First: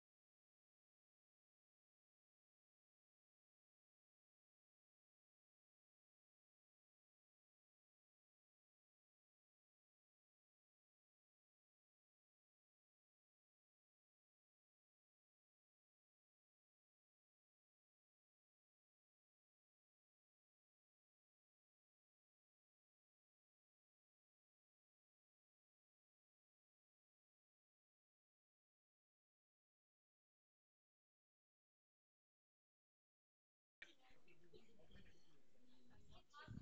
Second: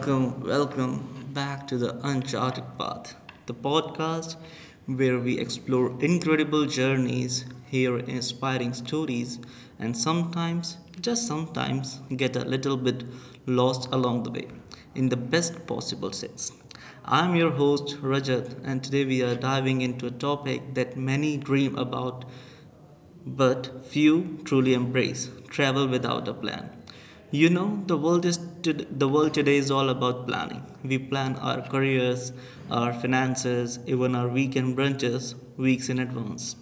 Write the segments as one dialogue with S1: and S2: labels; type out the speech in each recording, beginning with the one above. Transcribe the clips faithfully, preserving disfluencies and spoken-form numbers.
S1: welcome, welcome back to the Uncharted Path, the podcast where we explore incredible journeys, hear inspiring stories, and sometimes, just sometimes, get a little bit lost along the way in the best possible sense. I'm your host Rajat, and today we are diving into a topic that many dream about but few truly embrace travel without a plan. You know, the world is to, the world today is all about planning. We plan our careers, our finances, even our weekend brunches weeks in advance.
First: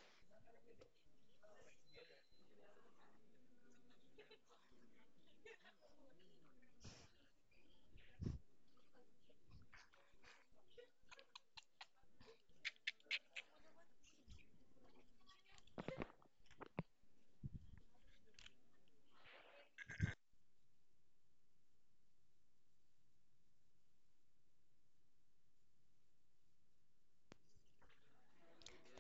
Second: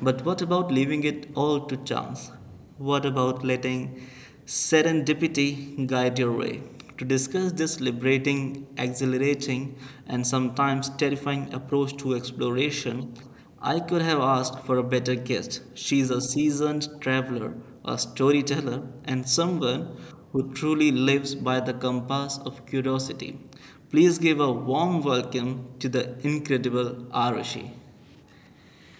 S1: But what about leaving it all to chance? What about letting serendipity guide your way? To discuss this liberating, exhilarating, and sometimes terrifying approach to exploration, I could have asked for a better guest. She's a seasoned traveler, a storyteller, and someone who truly lives by the compass of curiosity. Please give a warm welcome to the incredible Arushi.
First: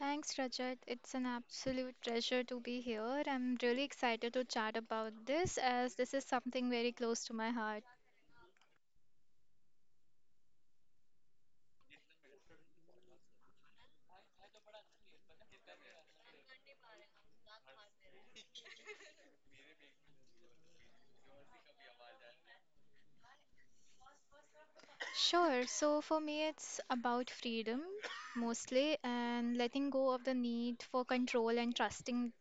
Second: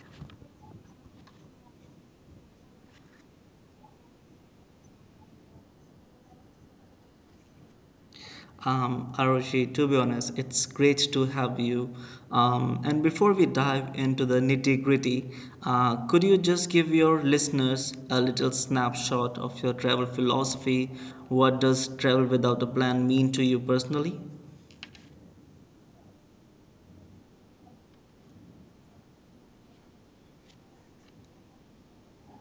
S2: Thanks, Rajat. It's an absolute pleasure to be here. I'm really excited to chat about this as this is something very close to my heart.
S1: Um, Aroshi, to be honest, it's great to have you. Um, and before we dive into the nitty gritty, uh, could you just give your listeners a little snapshot of your travel philosophy? What does travel without a plan mean to you personally?
S2: Sure. So for me, it's about freedom mostly and letting go of the need for control and trusting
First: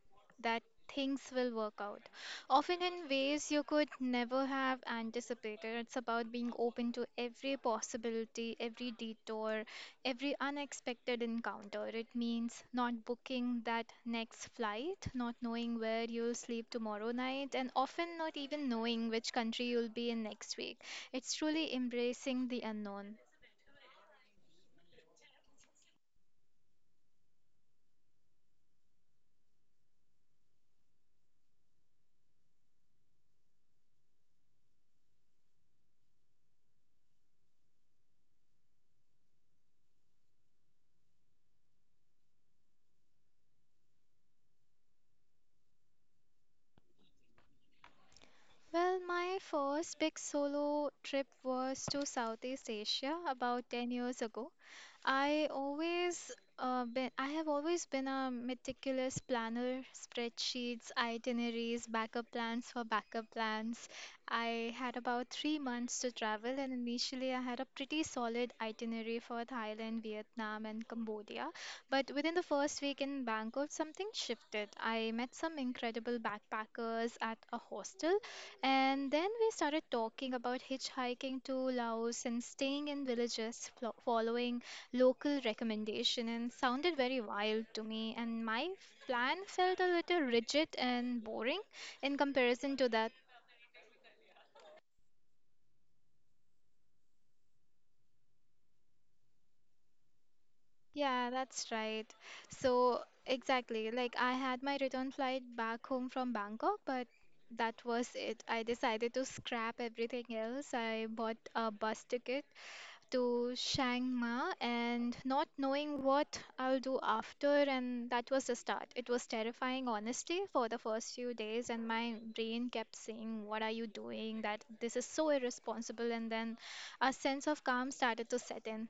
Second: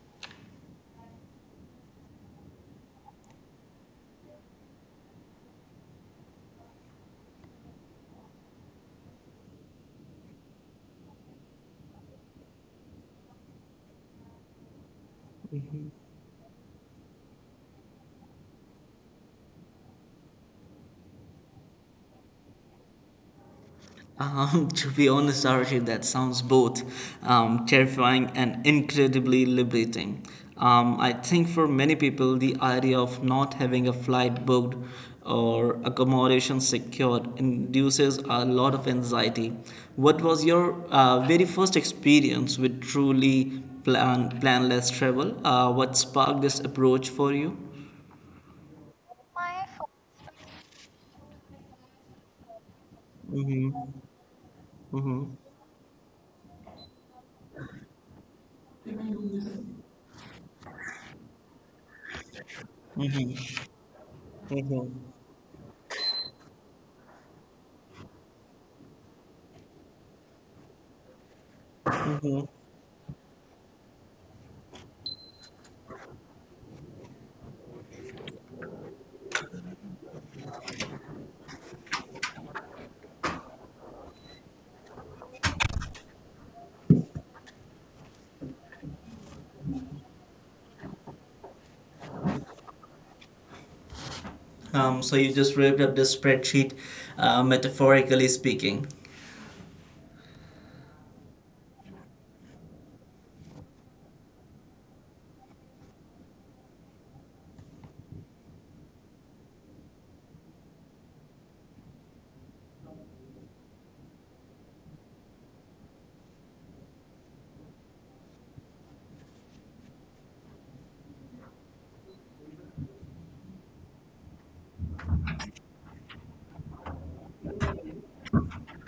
S2: that things will work out. Often in ways you could never have anticipated. It's about being open to every possibility, every detour, every unexpected encounter. It means not booking that next flight, not knowing where you'll sleep tomorrow night, and often not even knowing which country you'll be in next week. It's truly embracing the unknown.
S1: Um, to be honest, Archie, that sounds both um, terrifying and incredibly liberating. Um, I think for many people, the idea of not having a flight booked or accommodation secured induces a lot of anxiety. What was your uh, very first experience with truly plan- planless travel? Uh, what sparked this approach for you?
S2: Well, my
S1: My phone.
S2: first big solo trip was to Southeast Asia about
S1: Mm-hmm.
S2: ten years ago.
S1: Mm-hmm.
S2: I always uh, been I have always been a meticulous planner, spreadsheets, itineraries, backup plans for backup plans. I had
S1: Mm-hmm.
S2: about three months to travel, and initially I had a pretty solid itinerary for Thailand, Vietnam, and Cambodia. But within the first week in Bangkok, something shifted. I met some incredible backpackers at a hostel and then we started talking about hitchhiking to Laos and staying in villages, flo- following local recommendation, and sounded very wild to me. And my plan felt a little rigid and boring in comparison to that.
S1: Um, so you just ripped up the spreadsheet, uh, metaphorically speaking.
S2: Yeah, that's right. So, exactly, like I had my return flight back home from Bangkok, but that was it. I decided to scrap everything else. I bought a bus ticket to Chiang Mai and not knowing what I'll do after, and that was the start. It was terrifying, honestly, for the first few days, and my brain kept saying, "What are you doing? That this is so irresponsible." And then a sense of calm started to set in.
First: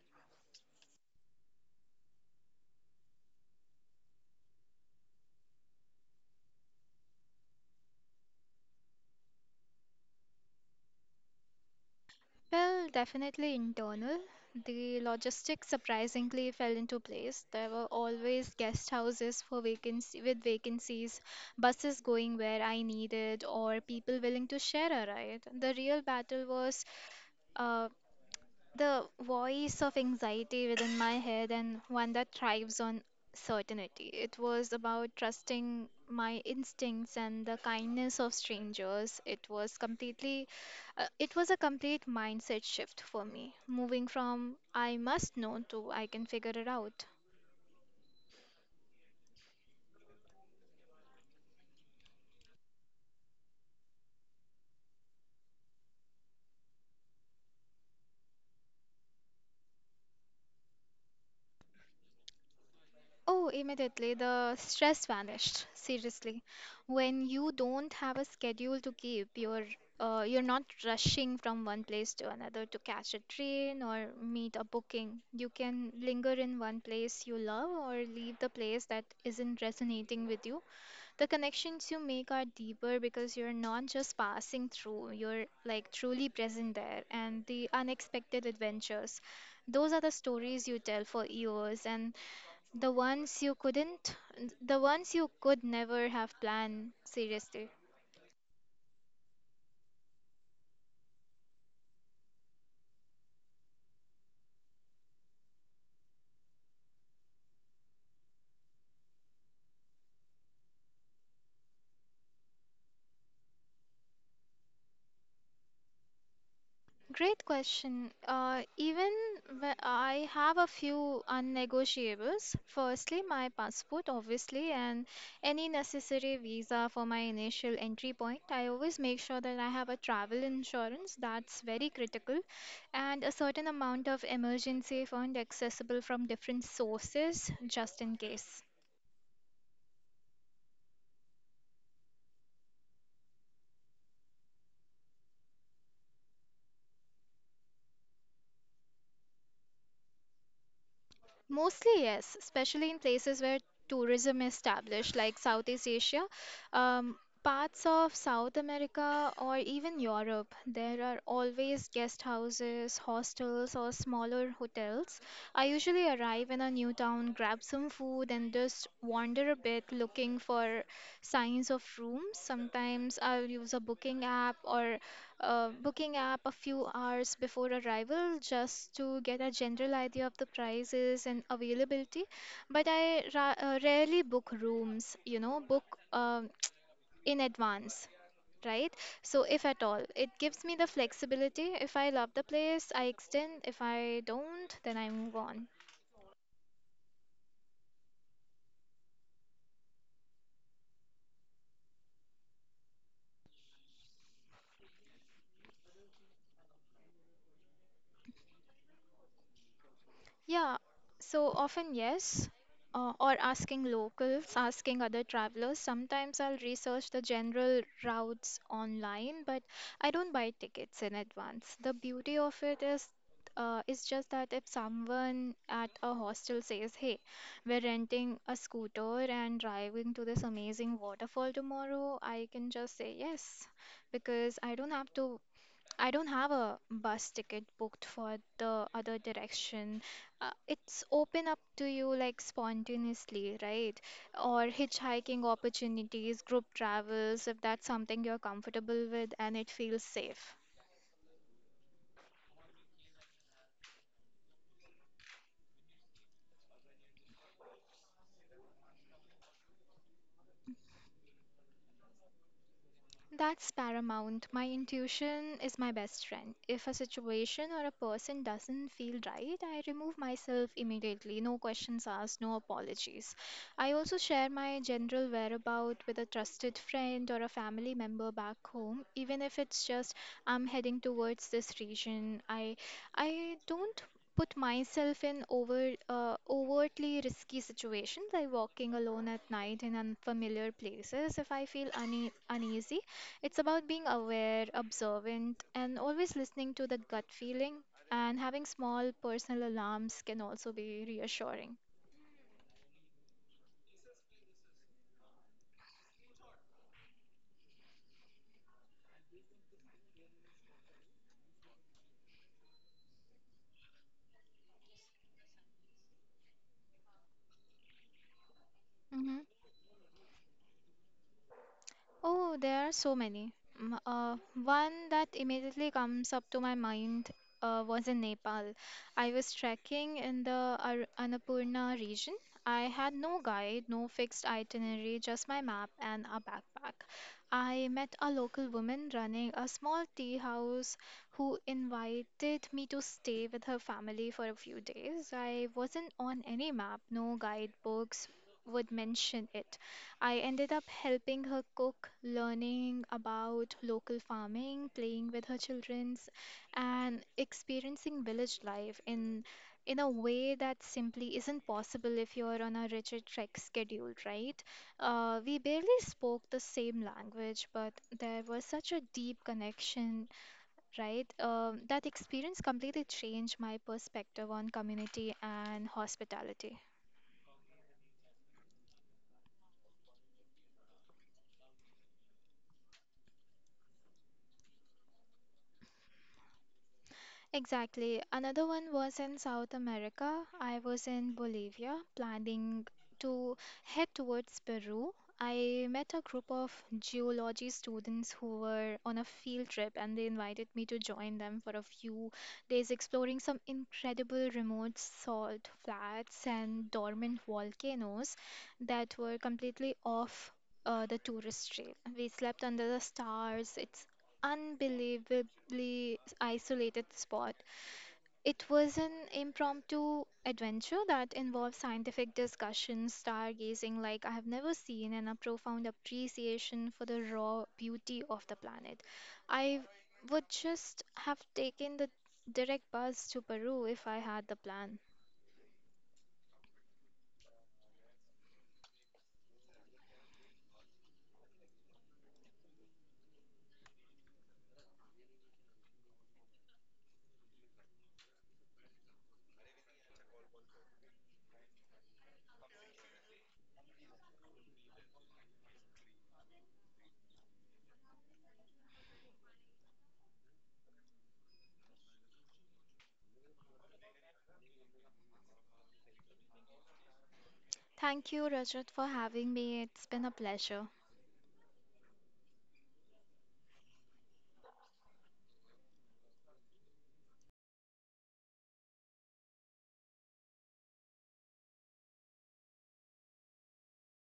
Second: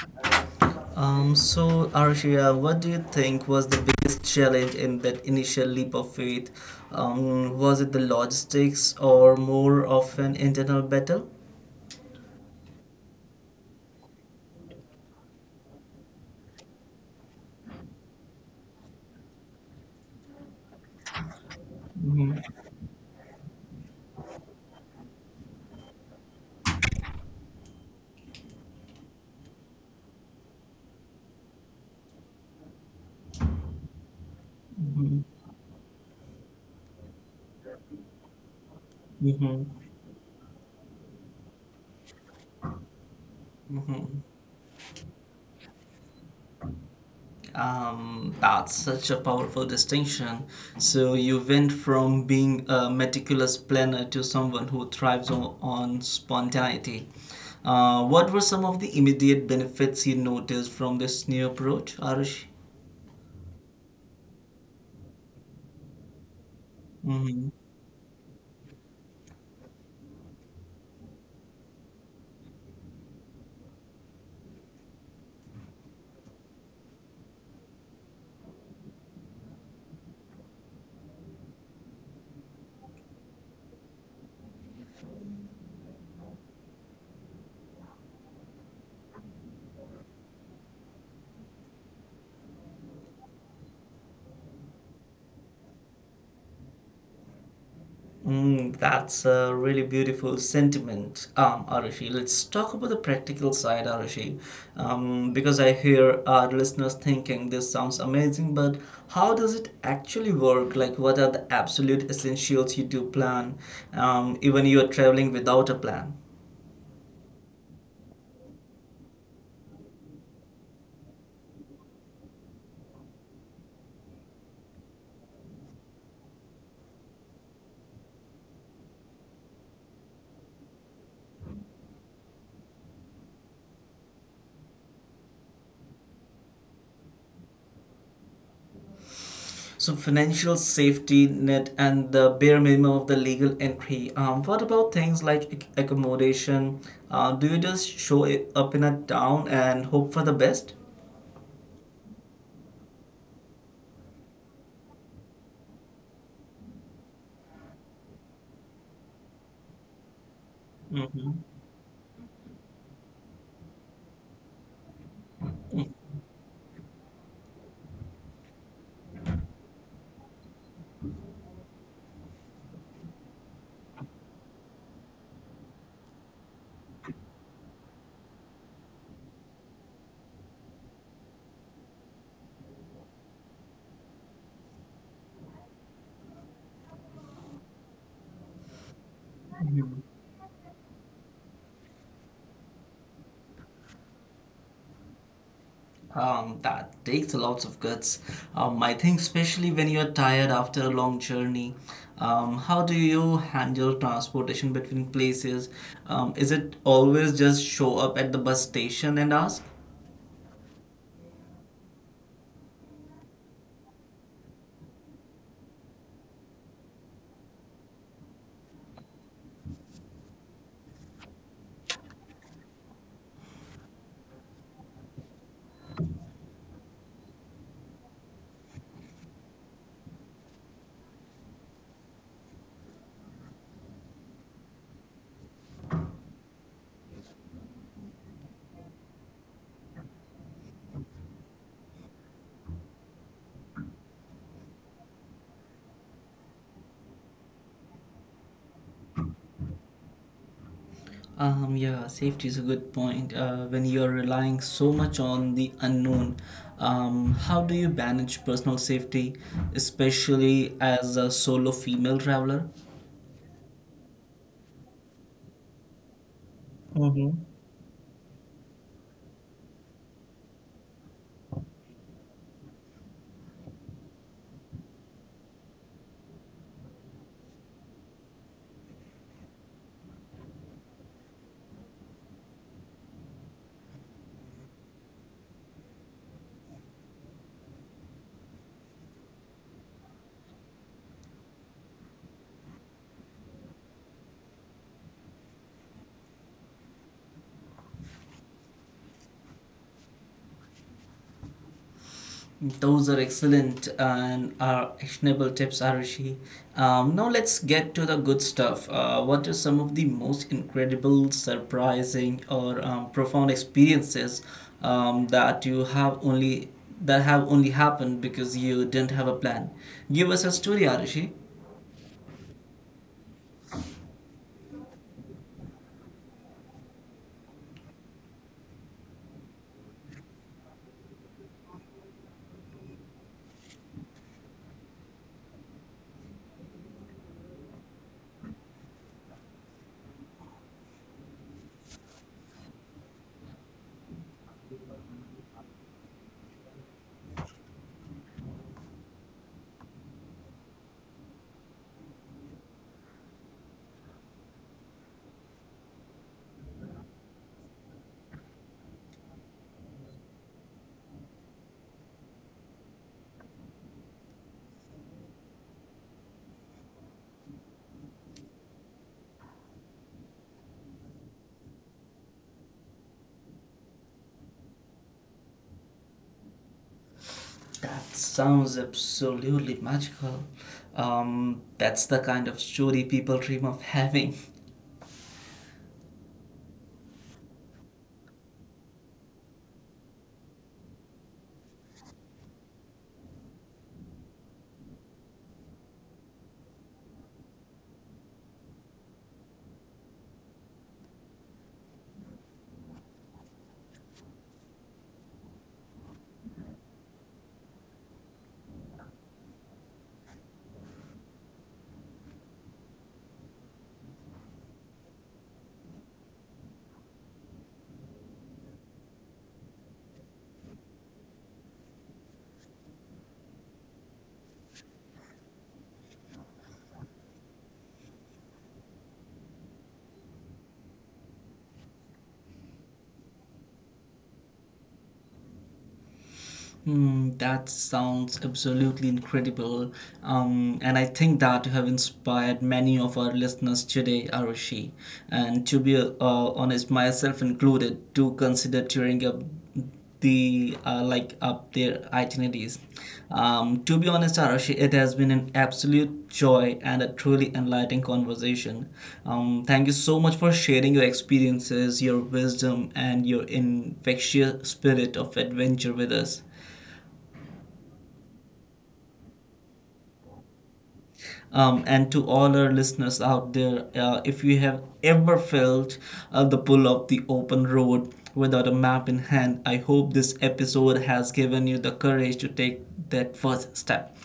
S1: Um, so, Arshia, what do you think was the biggest challenge in that initial leap of faith? Um, was it the logistics or more of an internal battle?
S2: Well, definitely internal. The logistics surprisingly fell into place. There were always guest houses for vacancy with vacancies, buses going where I needed, or people willing to share a ride. The real battle was uh, the voice of anxiety within my head and one that thrives on certainty. It was about trusting my instincts and the kindness of strangers. It
S1: Mm-hmm.
S2: was completely, uh, it was a complete mindset shift for me, moving
S1: Mm-hmm.
S2: from "I must know" to "I can figure it out."
S1: Um, that's such a powerful distinction. So you went from being a meticulous planner to someone who thrives on, on spontaneity. Uh, what were some of the immediate benefits you noticed from this new approach, Arush?
S2: Oh, immediately the stress vanished. Seriously, when
S1: Mm-hmm.
S2: you don't have a schedule to keep, you're uh, you're not rushing from one place to another to catch a train or meet a booking. You can linger in one place you love or leave the place that isn't resonating with you. The connections you make are deeper because you're not just passing through, you're like truly present there. And the unexpected adventures, those are the stories you tell for years and the ones you couldn't, the ones you could never have planned, seriously.
S1: Mm, that's a really beautiful sentiment, um, Arushi. Let's talk about the practical side, Arushi, um, because I hear our listeners thinking this sounds amazing, but how does it actually work? Like, what are the absolute essentials you do plan, um, even you are traveling without a plan?
S2: Great question. Uh, even wh- I have a few unnegotiables. Firstly, my passport, obviously, and any necessary visa for my initial entry point. I always make sure that I have a travel insurance, that's very critical, and a certain amount of emergency fund accessible from different sources just in case.
S1: So, financial safety net and the bare minimum of the legal entry. Um, what about things like ac- accommodation? Uh, do you just show it up in a town and hope for the best?
S2: Mostly, yes, especially in places where tourism is established, like Southeast Asia, um, parts of South America, or even Europe. There are
S1: Mhm.
S2: always guest houses, hostels, or smaller hotels. I usually arrive in a new town, grab some food, and just wander a bit looking for signs of rooms. Sometimes I'll use a booking app or uh, booking app a few hours before arrival just to get a general idea of the prices and availability. But I ra uh, rarely book rooms, you know, book um in advance. Right? So, if at all, it gives me the flexibility. If I love the place, I extend. If I don't, then I move on.
S1: Um, that takes a lots of guts. Um, I think especially when you're tired after a long journey. Um, how do you handle transportation between places? Um, is it always just show up at the bus station and ask?
S2: Yeah, so often yes, uh, or asking locals, asking other travelers. Sometimes I'll research the general routes online, but I don't buy tickets in advance. The beauty of it is uh, is just that if someone at a hostel says, "Hey, we're renting a scooter and driving to this amazing waterfall tomorrow," I can just say yes because I don't have to I don't have a bus ticket booked for the other direction. Uh, it's open up to you like spontaneously, right? Or hitchhiking opportunities, group travels, if that's something you're comfortable with and it feels safe.
S1: Um, yeah, safety is a good point. Uh, when you're relying so much on the unknown, um, how do you manage personal safety, especially as a solo female traveler?
S2: That's paramount. My intuition is my best friend. If a
S1: Mm-hmm.
S2: situation or a person doesn't feel right, I remove myself immediately. No questions asked, no apologies. I also share my general whereabout with a trusted friend or a family member back home, even if it's just "I'm heading towards this region." I I don't put myself in over uh, overtly risky situations like walking alone at night in unfamiliar places if I feel une- uneasy. It's about being aware, observant, and always listening to the gut feeling, and having small personal alarms can also be reassuring.
S1: Those are excellent and are actionable tips, Arushi. Um, now let's get to the good stuff. Uh, what are some of the most incredible, surprising, or um, profound experiences um, that you have only that have only happened because you didn't have a
S2: Mhm.
S1: plan? Give us a story, Arushi.
S2: Oh, there are so many. Mm, Uh, one that immediately comes up to my mind uh, was in Nepal. I was trekking in the Ar Annapurna region. I had no guide, no fixed itinerary, just my map and a backpack. I met a local woman running a small tea house who invited me to stay with her family for a few days. I wasn't on any map, no guidebooks would mention it. I ended up helping her cook, learning about local farming, playing with her children's, and experiencing village life in in a way that simply isn't possible if you're on a rigid trek schedule, right? Uh, we barely spoke the same language, but there was such a deep connection, right? Um, that experience completely changed my perspective on community and hospitality.
S1: That sounds absolutely magical. Um, that's the kind of story people dream of having.
S2: Exactly. Another one was in South America. I was in Bolivia planning to head towards Peru. I met a group of geology students who were on a field trip and they invited me to join them for a few days exploring some incredible remote salt flats and dormant volcanoes that were completely off uh, the tourist trail. We slept under the stars. It's unbelievably isolated spot. It was an impromptu adventure that involved scientific discussions, stargazing like I have never seen, and a profound appreciation for the raw beauty of the planet. I would just have taken the direct bus to Peru if I had the plan.
S1: Mm, that sounds absolutely incredible. Um, and I think that you have inspired many of our listeners today, Arushi. And to be uh, honest, myself included, to consider tearing up the uh, like up their itineraries. Um, to be honest, Arushi, it has been an absolute joy and a truly enlightening conversation. Um, thank you so much for sharing your experiences, your wisdom, and your infectious spirit of adventure with us.
S2: Thank you, Rajat, for having me. It's been a pleasure.
S1: Um, and to all our listeners out there, uh, if you have ever felt uh, the pull of the open road without a map in hand, I hope this episode has given you the courage to take that first step.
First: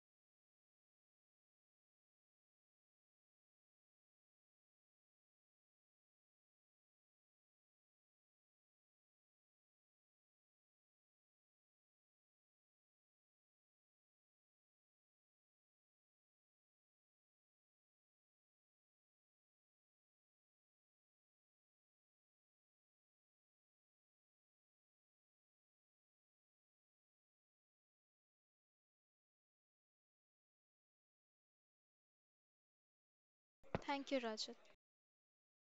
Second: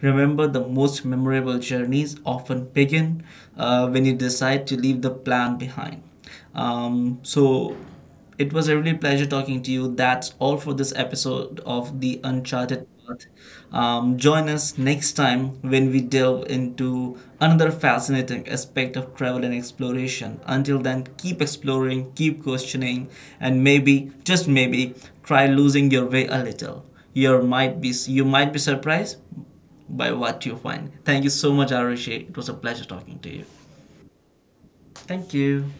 S1: Remember, the most memorable journeys often begin uh, when you decide to leave the plan behind. Um, so, it was a really pleasure talking to you. That's all for this episode of The Uncharted Path. Um, join us next time when we delve into another fascinating aspect of travel and exploration. Until then, keep exploring, keep questioning, and maybe, just maybe, try losing your way a little. You might be, you might be surprised by what you find. Thank you so much, Arushi. It was a pleasure talking to you.
S2: Thank you, Rajat.
S1: Thank you.